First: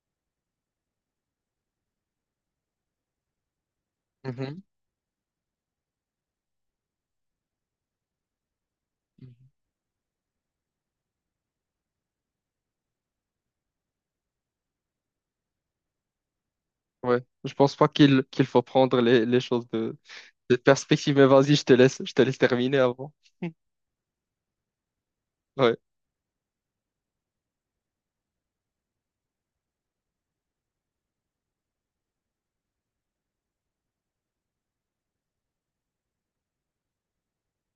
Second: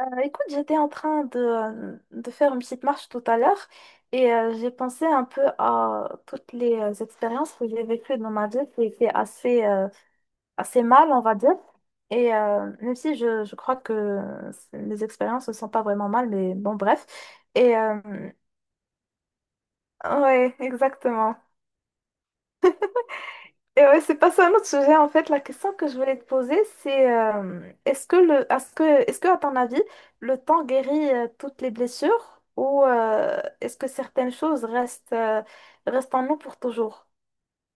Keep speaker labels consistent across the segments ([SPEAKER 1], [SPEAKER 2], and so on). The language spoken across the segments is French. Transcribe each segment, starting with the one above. [SPEAKER 1] Écoute, j'étais en train de faire une petite marche tout à l'heure et
[SPEAKER 2] Mhm.
[SPEAKER 1] j'ai pensé un peu à toutes les expériences que j'ai vécues dans ma vie qui étaient
[SPEAKER 2] Mhm.
[SPEAKER 1] assez, assez mal, on va dire. Et même si je crois que les expériences ne sont pas vraiment mal, mais bon, bref.
[SPEAKER 2] Ouais, je pense
[SPEAKER 1] Et
[SPEAKER 2] pas qu'il faut prendre les choses
[SPEAKER 1] ouais,
[SPEAKER 2] de perspective, mais
[SPEAKER 1] exactement.
[SPEAKER 2] vas-y, je te laisse terminer avant.
[SPEAKER 1] Et ouais, c'est pas ça, un autre sujet en fait. La question
[SPEAKER 2] Ouais.
[SPEAKER 1] que je voulais te poser, c'est est-ce que est-ce que à ton avis, le temps guérit toutes les blessures ou est-ce que certaines choses restent, restent en nous pour toujours?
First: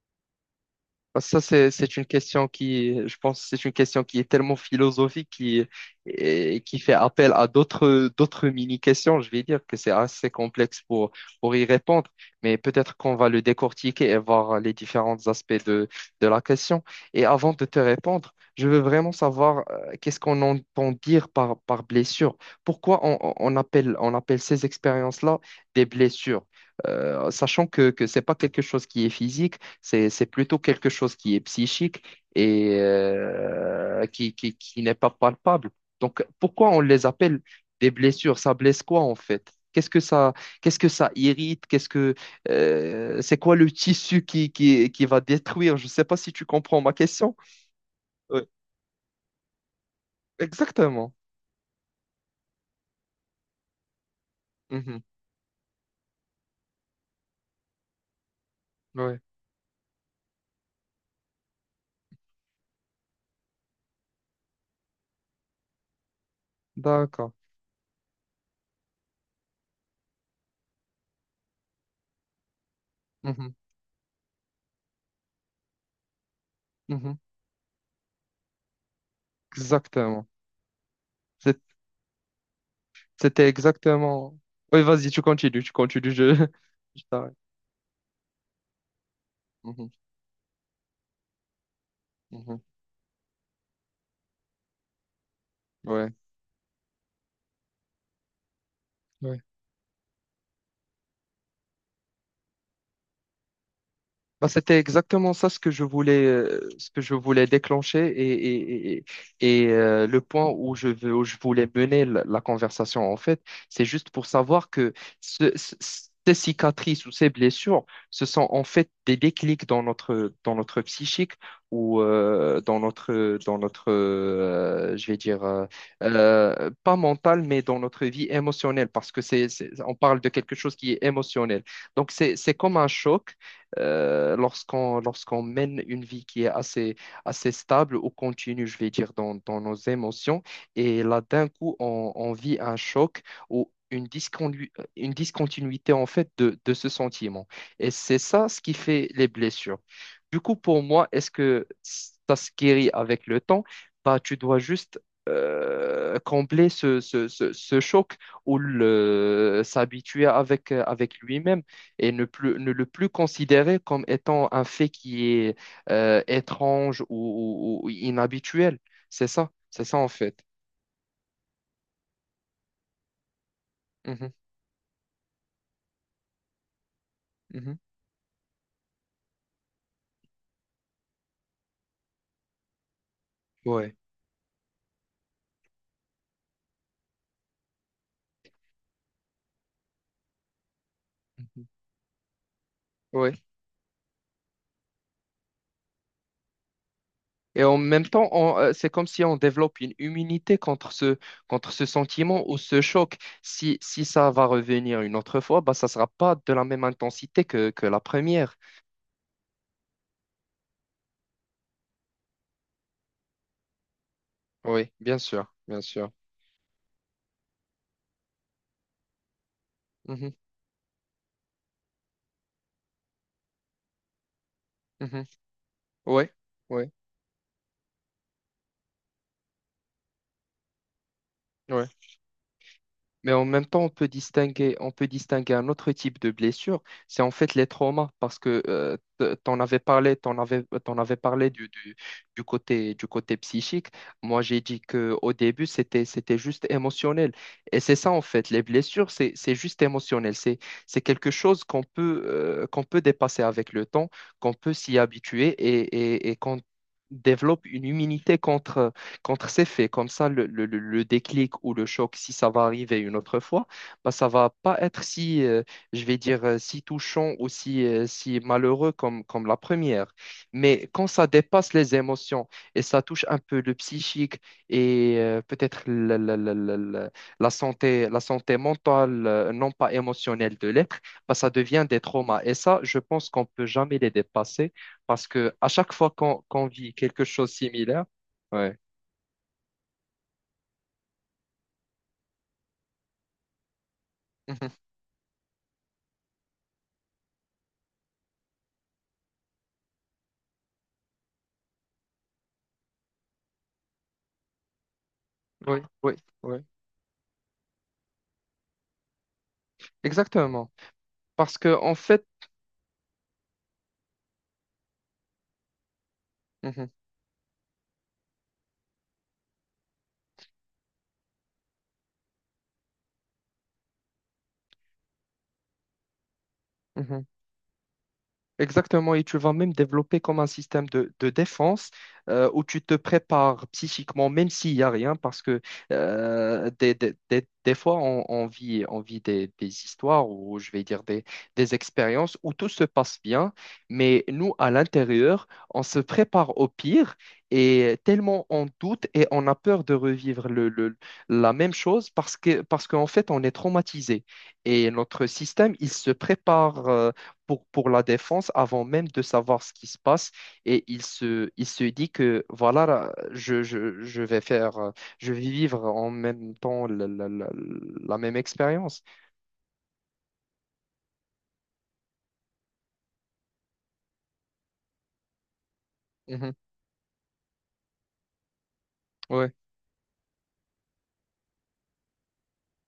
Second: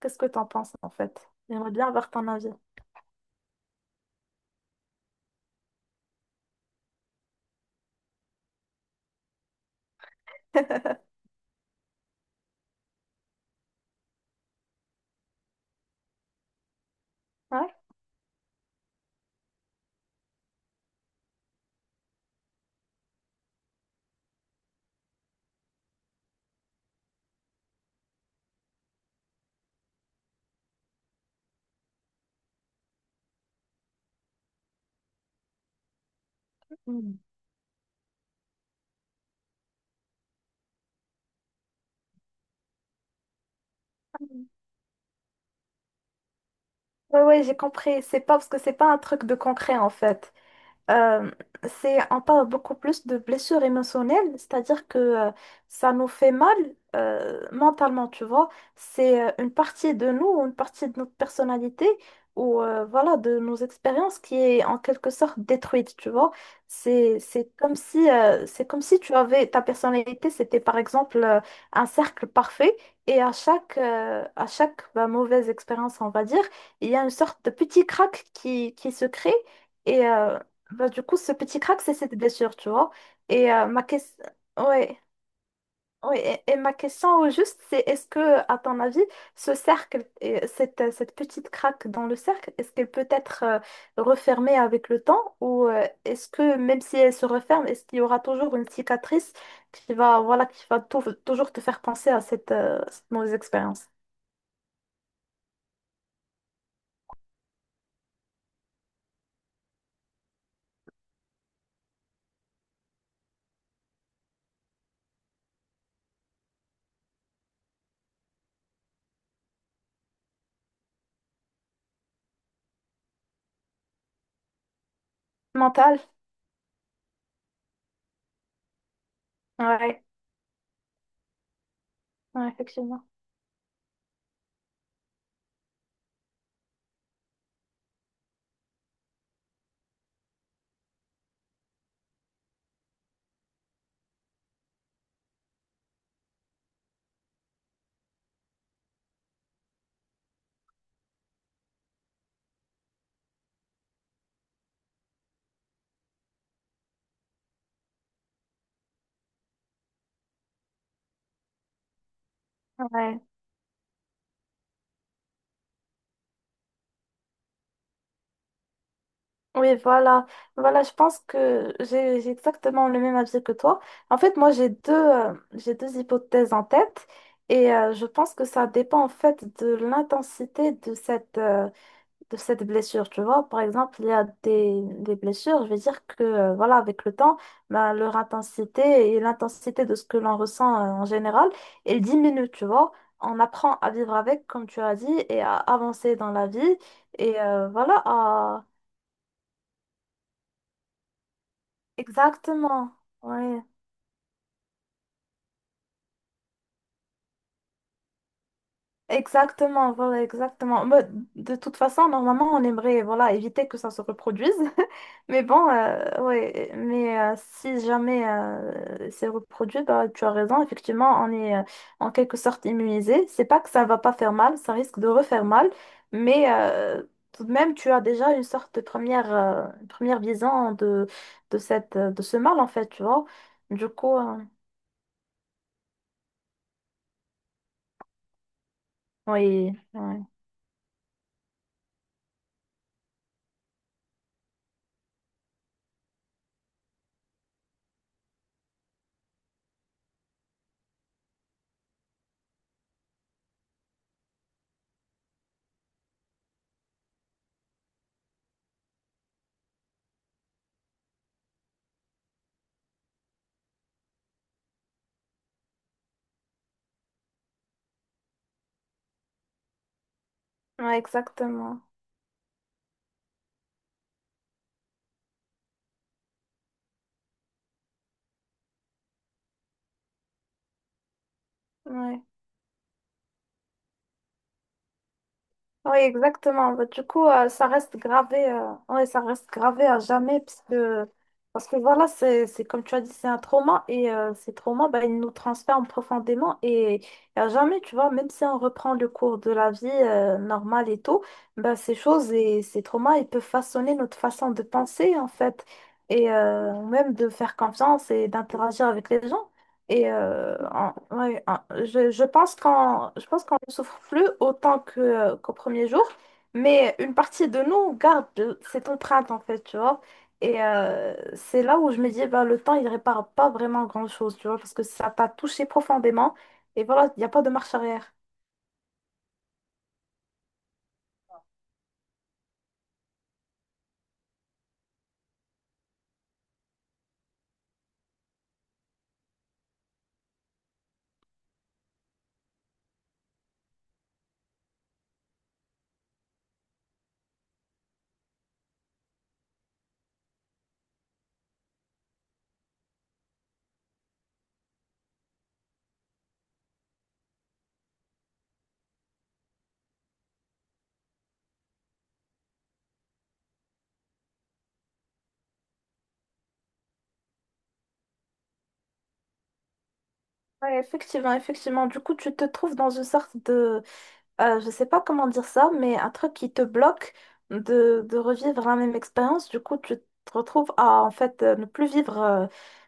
[SPEAKER 1] Qu'est-ce que t'en penses en
[SPEAKER 2] Parce que
[SPEAKER 1] fait?
[SPEAKER 2] Ça,
[SPEAKER 1] J'aimerais bien
[SPEAKER 2] c'est une
[SPEAKER 1] avoir ton
[SPEAKER 2] question
[SPEAKER 1] avis.
[SPEAKER 2] qui, je pense, que c'est une question qui est tellement philosophique qui, et qui fait appel à d'autres, d'autres mini-questions. Je vais dire que c'est assez complexe pour y répondre, mais peut-être qu'on va le décortiquer et voir les différents aspects de la question. Et avant de
[SPEAKER 1] Ouais.
[SPEAKER 2] te répondre, je veux vraiment savoir qu'est-ce qu'on entend dire par, par blessure. Pourquoi on, on appelle ces expériences-là des blessures? Sachant que ce n'est pas quelque chose qui est physique, c'est plutôt quelque chose qui est psychique et qui n'est pas palpable. Donc, pourquoi on les
[SPEAKER 1] Hmm.
[SPEAKER 2] appelle des blessures? Ça blesse quoi en fait? Qu'est-ce que ça irrite? Qu'est-ce que, c'est quoi le tissu qui va détruire? Je ne sais pas si tu comprends ma
[SPEAKER 1] Ouais,
[SPEAKER 2] question.
[SPEAKER 1] ouais, j'ai compris. C'est pas
[SPEAKER 2] Ouais,
[SPEAKER 1] parce que c'est pas un truc de concret en fait.
[SPEAKER 2] exactement.
[SPEAKER 1] Euh, c'est, on parle beaucoup plus de blessures émotionnelles, c'est-à-dire que
[SPEAKER 2] Mhm.
[SPEAKER 1] ça nous fait mal mentalement, tu vois.
[SPEAKER 2] Ouais,
[SPEAKER 1] C'est une partie de nous, une partie de notre personnalité ou voilà, de nos expériences qui est en quelque sorte détruite, tu vois.
[SPEAKER 2] d'accord.
[SPEAKER 1] C'est comme si tu avais ta personnalité, c'était par exemple un cercle parfait et à
[SPEAKER 2] Mhm.
[SPEAKER 1] à chaque bah, mauvaise expérience, on va dire, il y a une
[SPEAKER 2] Mhm.
[SPEAKER 1] sorte de petit crack qui se crée. Et,
[SPEAKER 2] Exactement.
[SPEAKER 1] euh, bah, du coup, ce petit
[SPEAKER 2] C'est-
[SPEAKER 1] crack, c'est cette blessure, tu vois.
[SPEAKER 2] C'était
[SPEAKER 1] Et ma question,
[SPEAKER 2] exactement. Oui,
[SPEAKER 1] ouais,
[SPEAKER 2] vas-y, tu continues, tu continues. Je,
[SPEAKER 1] ouais. Et ma
[SPEAKER 2] je
[SPEAKER 1] question au
[SPEAKER 2] t'arrête.
[SPEAKER 1] juste, c'est est-ce que, à ton avis, ce
[SPEAKER 2] Mhm.
[SPEAKER 1] cercle, et cette petite craque dans le cercle,
[SPEAKER 2] Mhm.
[SPEAKER 1] est-ce qu'elle peut être refermée avec le temps ou
[SPEAKER 2] Ouais.
[SPEAKER 1] est-ce que, même si elle se referme, est-ce qu'il y aura toujours une cicatrice
[SPEAKER 2] Ouais.
[SPEAKER 1] qui va, voilà, qui va toujours te faire penser à cette mauvaise expérience
[SPEAKER 2] Bah, c'était exactement ça ce que je voulais, ce que je voulais déclencher et, le point où je veux, où je voulais mener la, la conversation en fait, c'est juste pour savoir que ce- ce- ces cicatrices ou ces blessures, ce sont en fait des déclics dans notre psychique ou dans notre, je vais dire,
[SPEAKER 1] mentale?
[SPEAKER 2] pas mental, mais dans notre vie émotionnelle parce que c'est, on
[SPEAKER 1] Ouais,
[SPEAKER 2] parle de quelque chose qui est émotionnel. Donc
[SPEAKER 1] ouais,
[SPEAKER 2] c'est comme un
[SPEAKER 1] effectivement.
[SPEAKER 2] choc lorsqu'on mène une vie qui est assez, assez stable ou continue, je vais dire, dans, dans nos émotions. Et là, d'un coup, on vit un choc ou une une discontinuité, en fait, de ce sentiment. Et c'est ça ce qui fait les blessures. Du coup, pour moi, est-ce que ça se guérit avec le temps? Bah, tu dois juste combler ce, ce, ce, ce choc ou s'habituer avec, avec lui-même et ne plus, ne le plus
[SPEAKER 1] Ouais.
[SPEAKER 2] considérer comme étant un fait qui est étrange ou, ou inhabituel.
[SPEAKER 1] Oui,
[SPEAKER 2] C'est ça en
[SPEAKER 1] voilà.
[SPEAKER 2] fait.
[SPEAKER 1] Voilà, je pense que j'ai exactement le même avis que toi. En
[SPEAKER 2] Mhm,
[SPEAKER 1] fait, moi, j'ai deux hypothèses en tête et
[SPEAKER 2] mhm.
[SPEAKER 1] je pense que ça dépend en fait de l'intensité de de cette blessure. Tu vois, par
[SPEAKER 2] Ouais.
[SPEAKER 1] exemple, il y a des blessures, je vais dire que voilà, avec le temps, ben, leur intensité et l'intensité de ce que l'on ressent en général,
[SPEAKER 2] Mhm.
[SPEAKER 1] elle diminue, tu vois. On
[SPEAKER 2] Ouais.
[SPEAKER 1] apprend à vivre avec, comme tu as dit, et à avancer dans la vie. Et
[SPEAKER 2] Et en
[SPEAKER 1] voilà.
[SPEAKER 2] même temps, on, c'est comme si on développe une immunité contre ce sentiment ou ce
[SPEAKER 1] Exactement,
[SPEAKER 2] choc.
[SPEAKER 1] ouais,
[SPEAKER 2] Si, si ça va revenir une autre fois, bah, ça ne sera pas de la même intensité que la première.
[SPEAKER 1] exactement, voilà, exactement. Mais de toute façon, normalement, on aimerait, voilà, éviter que ça se reproduise.
[SPEAKER 2] Oui, bien
[SPEAKER 1] Mais
[SPEAKER 2] sûr,
[SPEAKER 1] bon,
[SPEAKER 2] bien sûr.
[SPEAKER 1] ouais, mais si jamais c'est reproduit, bah, tu as
[SPEAKER 2] Mhm,
[SPEAKER 1] raison, effectivement, on est en quelque sorte immunisé. C'est pas que ça va pas faire mal, ça risque de
[SPEAKER 2] mhm.
[SPEAKER 1] refaire mal,
[SPEAKER 2] Ouais,
[SPEAKER 1] mais
[SPEAKER 2] ouais,
[SPEAKER 1] tout de même, tu as déjà une sorte de une première vision de
[SPEAKER 2] ouais.
[SPEAKER 1] cette, de ce mal, en fait, tu vois.
[SPEAKER 2] Mais en même temps,
[SPEAKER 1] Du coup,
[SPEAKER 2] on peut distinguer un autre type de blessure, c'est en fait les traumas, parce que
[SPEAKER 1] oui, ouais.
[SPEAKER 2] t'en avais parlé du côté psychique. Moi, j'ai dit que au début, c'était, c'était juste émotionnel. Et c'est ça, en fait, les blessures, c'est juste émotionnel. C'est quelque chose qu'on peut dépasser avec le temps, qu'on peut s'y habituer et qu'on développe une immunité contre ces faits, comme ça, le, le déclic ou le choc, si ça va arriver une autre fois, bah, ça va pas être si, je vais dire, si touchant ou si, si malheureux comme, comme la première. Mais
[SPEAKER 1] Ouais,
[SPEAKER 2] quand ça dépasse
[SPEAKER 1] exactement.
[SPEAKER 2] les émotions et ça touche un peu le psychique et peut-être la, la santé mentale, non pas émotionnelle de l'être, bah, ça devient des
[SPEAKER 1] Ouais.
[SPEAKER 2] traumas. Et ça, je pense qu'on peut jamais les dépasser parce que à chaque
[SPEAKER 1] Ouais,
[SPEAKER 2] fois qu'on
[SPEAKER 1] exactement. Bah,
[SPEAKER 2] vit
[SPEAKER 1] du
[SPEAKER 2] quelque
[SPEAKER 1] coup,
[SPEAKER 2] chose de
[SPEAKER 1] ça reste
[SPEAKER 2] similaire,
[SPEAKER 1] gravé,
[SPEAKER 2] ouais.
[SPEAKER 1] ouais, ça reste gravé à jamais parce que voilà, c'est comme tu as dit, c'est un trauma et ces
[SPEAKER 2] Mhm.
[SPEAKER 1] traumas, bah, ils nous transforment profondément et à jamais, tu vois, même si on reprend le cours de la vie normale et tout, bah, ces choses et ces traumas, ils peuvent façonner notre façon de penser en fait
[SPEAKER 2] Oui, oui,
[SPEAKER 1] et
[SPEAKER 2] oui.
[SPEAKER 1] même de faire confiance et d'interagir avec les gens. Et
[SPEAKER 2] Exactement. Parce que, en
[SPEAKER 1] je,
[SPEAKER 2] fait,
[SPEAKER 1] je pense qu'on je pense qu'on ne souffre plus autant qu'au premier jour,
[SPEAKER 2] mhm,
[SPEAKER 1] mais une partie de nous garde cette empreinte en fait, tu vois. Et c'est là où je me dis, bah, le temps, il répare pas vraiment grand-chose, tu vois, parce que ça t'a touché profondément. Et voilà, il
[SPEAKER 2] mhm.
[SPEAKER 1] n'y a pas de marche arrière.
[SPEAKER 2] Exactement, et tu vas même développer comme un système de défense où tu te prépares psychiquement, même s'il n'y a rien, parce que des, des fois, on vit des histoires ou je vais dire des expériences où tout se passe bien, mais nous, à l'intérieur, on se prépare au pire et tellement on doute et on a peur de revivre le, la même chose parce que, parce qu'en fait, on est traumatisé et notre système, il se prépare. Pour la défense avant même de savoir ce qui se passe. Et il se dit que voilà, là, je vais faire, je vais vivre en même temps la, la même expérience.
[SPEAKER 1] Ouais, effectivement, effectivement. Du coup, tu te trouves dans une sorte de, je sais pas comment dire ça, mais un truc qui
[SPEAKER 2] Mhm.
[SPEAKER 1] te bloque de revivre la même expérience.
[SPEAKER 2] Ouais,
[SPEAKER 1] Du coup, tu te retrouves à en fait ne plus vivre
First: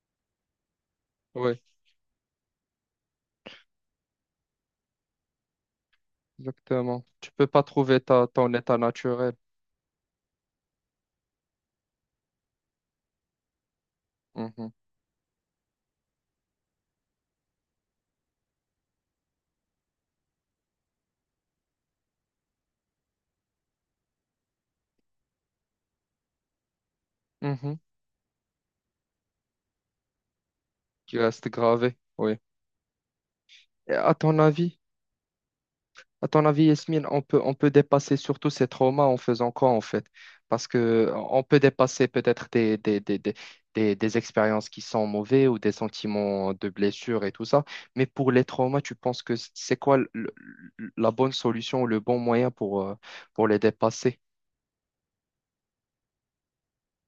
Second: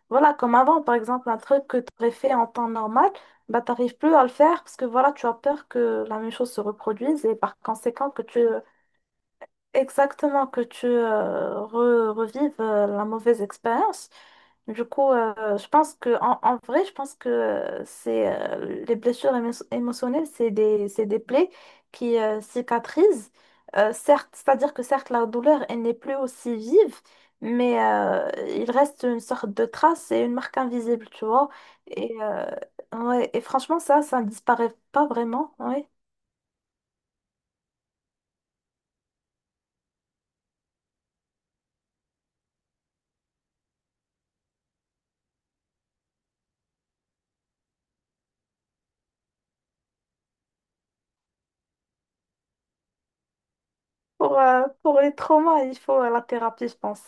[SPEAKER 1] voilà, comme avant. Par exemple, un
[SPEAKER 2] ouais,
[SPEAKER 1] truc que tu aurais fait en temps normal, bah, t'arrives plus à le faire parce que voilà, tu as peur que la même chose se
[SPEAKER 2] exactement.
[SPEAKER 1] reproduise
[SPEAKER 2] Tu
[SPEAKER 1] et
[SPEAKER 2] peux
[SPEAKER 1] par
[SPEAKER 2] pas trouver
[SPEAKER 1] conséquent que
[SPEAKER 2] ta,
[SPEAKER 1] tu
[SPEAKER 2] ton état naturel.
[SPEAKER 1] exactement que tu revives la mauvaise expérience.
[SPEAKER 2] Mhm.
[SPEAKER 1] Du coup, je pense que en vrai, je pense que c'est les blessures émotionnelles, c'est c'est des plaies qui cicatrisent. Certes, c'est-à-dire que certes, la douleur, elle n'est plus aussi vive,
[SPEAKER 2] Mhm.
[SPEAKER 1] mais il reste une sorte de trace et une marque invisible,
[SPEAKER 2] Qui
[SPEAKER 1] tu
[SPEAKER 2] reste
[SPEAKER 1] vois.
[SPEAKER 2] gravé.
[SPEAKER 1] Et,
[SPEAKER 2] Oui.
[SPEAKER 1] euh, ouais, et franchement,
[SPEAKER 2] Et
[SPEAKER 1] ça,
[SPEAKER 2] à
[SPEAKER 1] ça ne
[SPEAKER 2] ton
[SPEAKER 1] disparaît
[SPEAKER 2] avis?
[SPEAKER 1] pas vraiment. Ouais.
[SPEAKER 2] À ton avis, Yasmine, on peut dépasser surtout ces traumas en faisant quoi en fait? Parce que on peut dépasser peut-être des expériences qui sont mauvaises ou des sentiments de blessure et tout ça. Mais pour les traumas, tu penses que c'est quoi la bonne solution ou le bon moyen pour les dépasser?
[SPEAKER 1] Pour les traumas, il faut la thérapie, je pense.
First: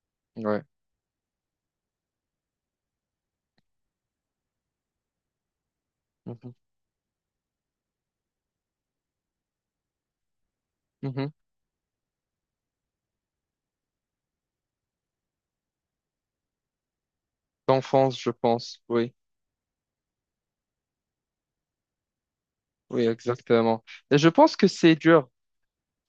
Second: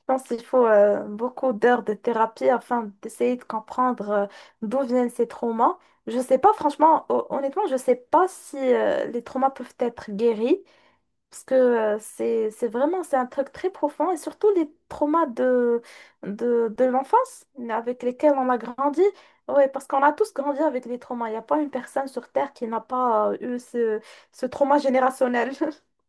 [SPEAKER 1] Je pense qu'il
[SPEAKER 2] Ouais.
[SPEAKER 1] faut beaucoup d'heures de thérapie afin d'essayer de comprendre d'où viennent ces traumas. Je sais
[SPEAKER 2] Mhm.
[SPEAKER 1] pas, franchement, honnêtement, je sais pas si les traumas peuvent être guéris,
[SPEAKER 2] Mhm.
[SPEAKER 1] parce que c'est vraiment, c'est un truc très profond, et surtout les traumas de l'enfance avec
[SPEAKER 2] D'enfance, je
[SPEAKER 1] lesquels on a
[SPEAKER 2] pense.
[SPEAKER 1] grandi.
[SPEAKER 2] Oui,
[SPEAKER 1] Ouais, parce qu'on a tous grandi avec les traumas. Il n'y a pas une personne sur Terre qui n'a
[SPEAKER 2] oui,
[SPEAKER 1] pas eu
[SPEAKER 2] exactement. Et je
[SPEAKER 1] ce
[SPEAKER 2] pense que
[SPEAKER 1] trauma
[SPEAKER 2] c'est dur.
[SPEAKER 1] générationnel.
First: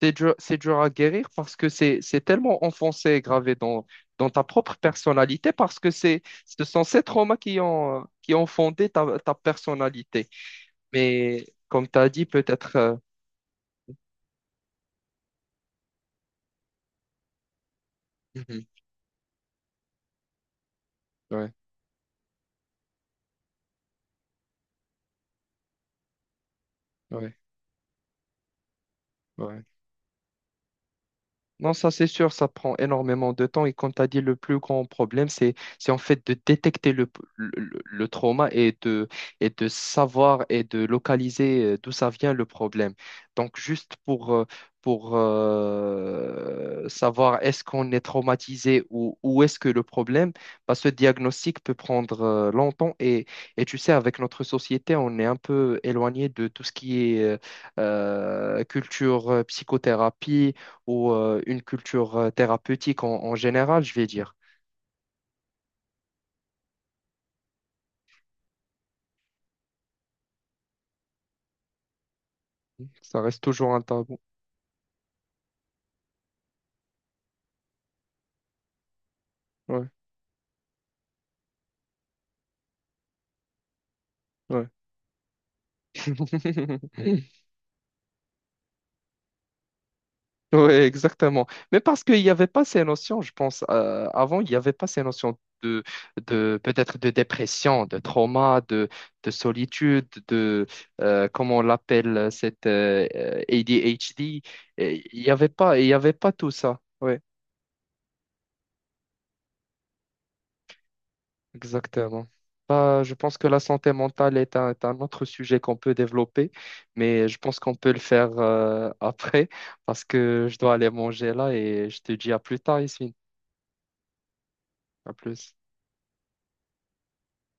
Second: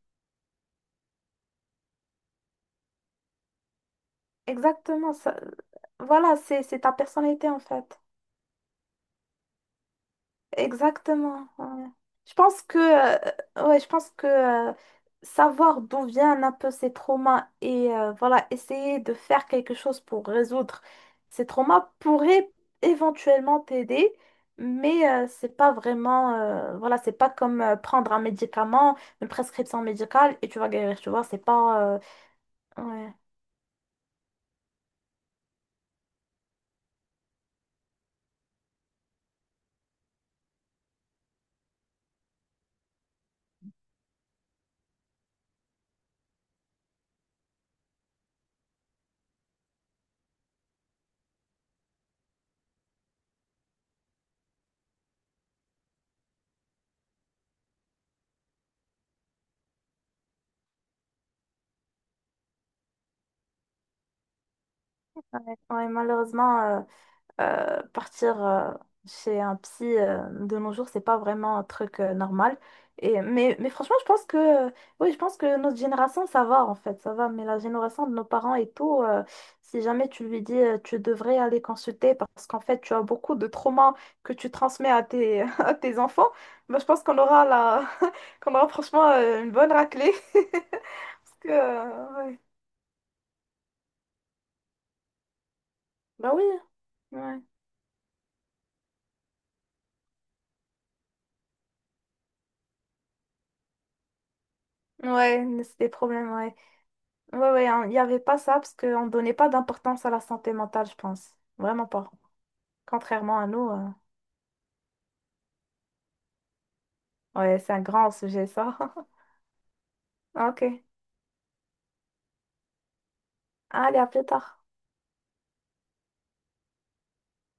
[SPEAKER 2] C'est dur, c'est dur à guérir parce que c'est tellement enfoncé et gravé dans, dans ta propre
[SPEAKER 1] Exactement, ça...
[SPEAKER 2] personnalité parce que c'est,
[SPEAKER 1] voilà,
[SPEAKER 2] ce
[SPEAKER 1] c'est
[SPEAKER 2] sont
[SPEAKER 1] ta
[SPEAKER 2] ces traumas
[SPEAKER 1] personnalité en fait.
[SPEAKER 2] qui ont fondé ta, ta personnalité. Mais
[SPEAKER 1] Exactement.
[SPEAKER 2] comme
[SPEAKER 1] Ouais.
[SPEAKER 2] tu as dit,
[SPEAKER 1] Je pense
[SPEAKER 2] peut-être...
[SPEAKER 1] que, euh, ouais, je pense que savoir d'où viennent un peu ces traumas et voilà,
[SPEAKER 2] mhm,
[SPEAKER 1] essayer de faire quelque chose pour résoudre ces
[SPEAKER 2] ouais,
[SPEAKER 1] traumas pourrait éventuellement t'aider, mais c'est pas vraiment, voilà, c'est pas
[SPEAKER 2] ouais,
[SPEAKER 1] comme prendre un médicament, une
[SPEAKER 2] ouais.
[SPEAKER 1] prescription médicale et tu vas guérir, tu vois, c'est
[SPEAKER 2] Non,
[SPEAKER 1] pas,
[SPEAKER 2] ça c'est sûr, ça prend
[SPEAKER 1] ouais,
[SPEAKER 2] énormément de temps. Et comme tu as dit, le plus grand problème, c'est en fait de détecter le, le trauma et de savoir et de localiser d'où ça vient le problème. Donc, juste pour savoir est-ce qu'on est traumatisé ou où est-ce que le problème, bah, ce diagnostic peut prendre longtemps. Et tu sais, avec notre société, on est un peu éloigné de tout ce qui est culture, psychothérapie ou une culture thérapeutique en, en général, je vais dire.
[SPEAKER 1] ouais, malheureusement. Partir chez un psy de nos jours, c'est pas vraiment un truc normal.
[SPEAKER 2] Ça
[SPEAKER 1] Et,
[SPEAKER 2] reste
[SPEAKER 1] mais
[SPEAKER 2] toujours un
[SPEAKER 1] franchement, je
[SPEAKER 2] tabou.
[SPEAKER 1] pense que, oui, je pense que notre génération, ça va en fait, ça va. Mais la génération de nos parents et tout, si
[SPEAKER 2] Ouais,
[SPEAKER 1] jamais tu lui dis, tu devrais aller consulter parce qu'en fait, tu as beaucoup de traumas que tu
[SPEAKER 2] ouais.
[SPEAKER 1] transmets à tes, à tes enfants, bah, je pense qu'on aura la... qu'on aura franchement une bonne raclée.
[SPEAKER 2] Ouais,
[SPEAKER 1] Parce
[SPEAKER 2] exactement.
[SPEAKER 1] que,
[SPEAKER 2] Mais parce qu'il n'y
[SPEAKER 1] ouais.
[SPEAKER 2] avait pas ces notions, je pense, avant, il n'y avait pas ces notions
[SPEAKER 1] Bah oui.
[SPEAKER 2] de peut-être de
[SPEAKER 1] Ouais,
[SPEAKER 2] dépression, de trauma, de solitude, de, comment on l'appelle, cette ADHD. Et il n'y
[SPEAKER 1] ouais,
[SPEAKER 2] avait
[SPEAKER 1] mais
[SPEAKER 2] pas,
[SPEAKER 1] c'est
[SPEAKER 2] il
[SPEAKER 1] des
[SPEAKER 2] y avait pas
[SPEAKER 1] problèmes,
[SPEAKER 2] tout
[SPEAKER 1] ouais.
[SPEAKER 2] ça. Ouais.
[SPEAKER 1] Ouais, ouais, hein, il n'y avait pas ça parce qu'on ne donnait pas d'importance à la santé mentale, je pense. Vraiment pas.
[SPEAKER 2] Exactement. Bah, je pense
[SPEAKER 1] Contrairement à
[SPEAKER 2] que la
[SPEAKER 1] nous. Euh,
[SPEAKER 2] santé mentale est un autre sujet qu'on peut développer, mais je pense
[SPEAKER 1] ouais, c'est
[SPEAKER 2] qu'on
[SPEAKER 1] un
[SPEAKER 2] peut le
[SPEAKER 1] grand
[SPEAKER 2] faire
[SPEAKER 1] sujet, ça.
[SPEAKER 2] après parce que je dois
[SPEAKER 1] Ok.
[SPEAKER 2] aller manger là et je te dis à plus tard, ici.
[SPEAKER 1] Allez, à plus tard.
[SPEAKER 2] À plus.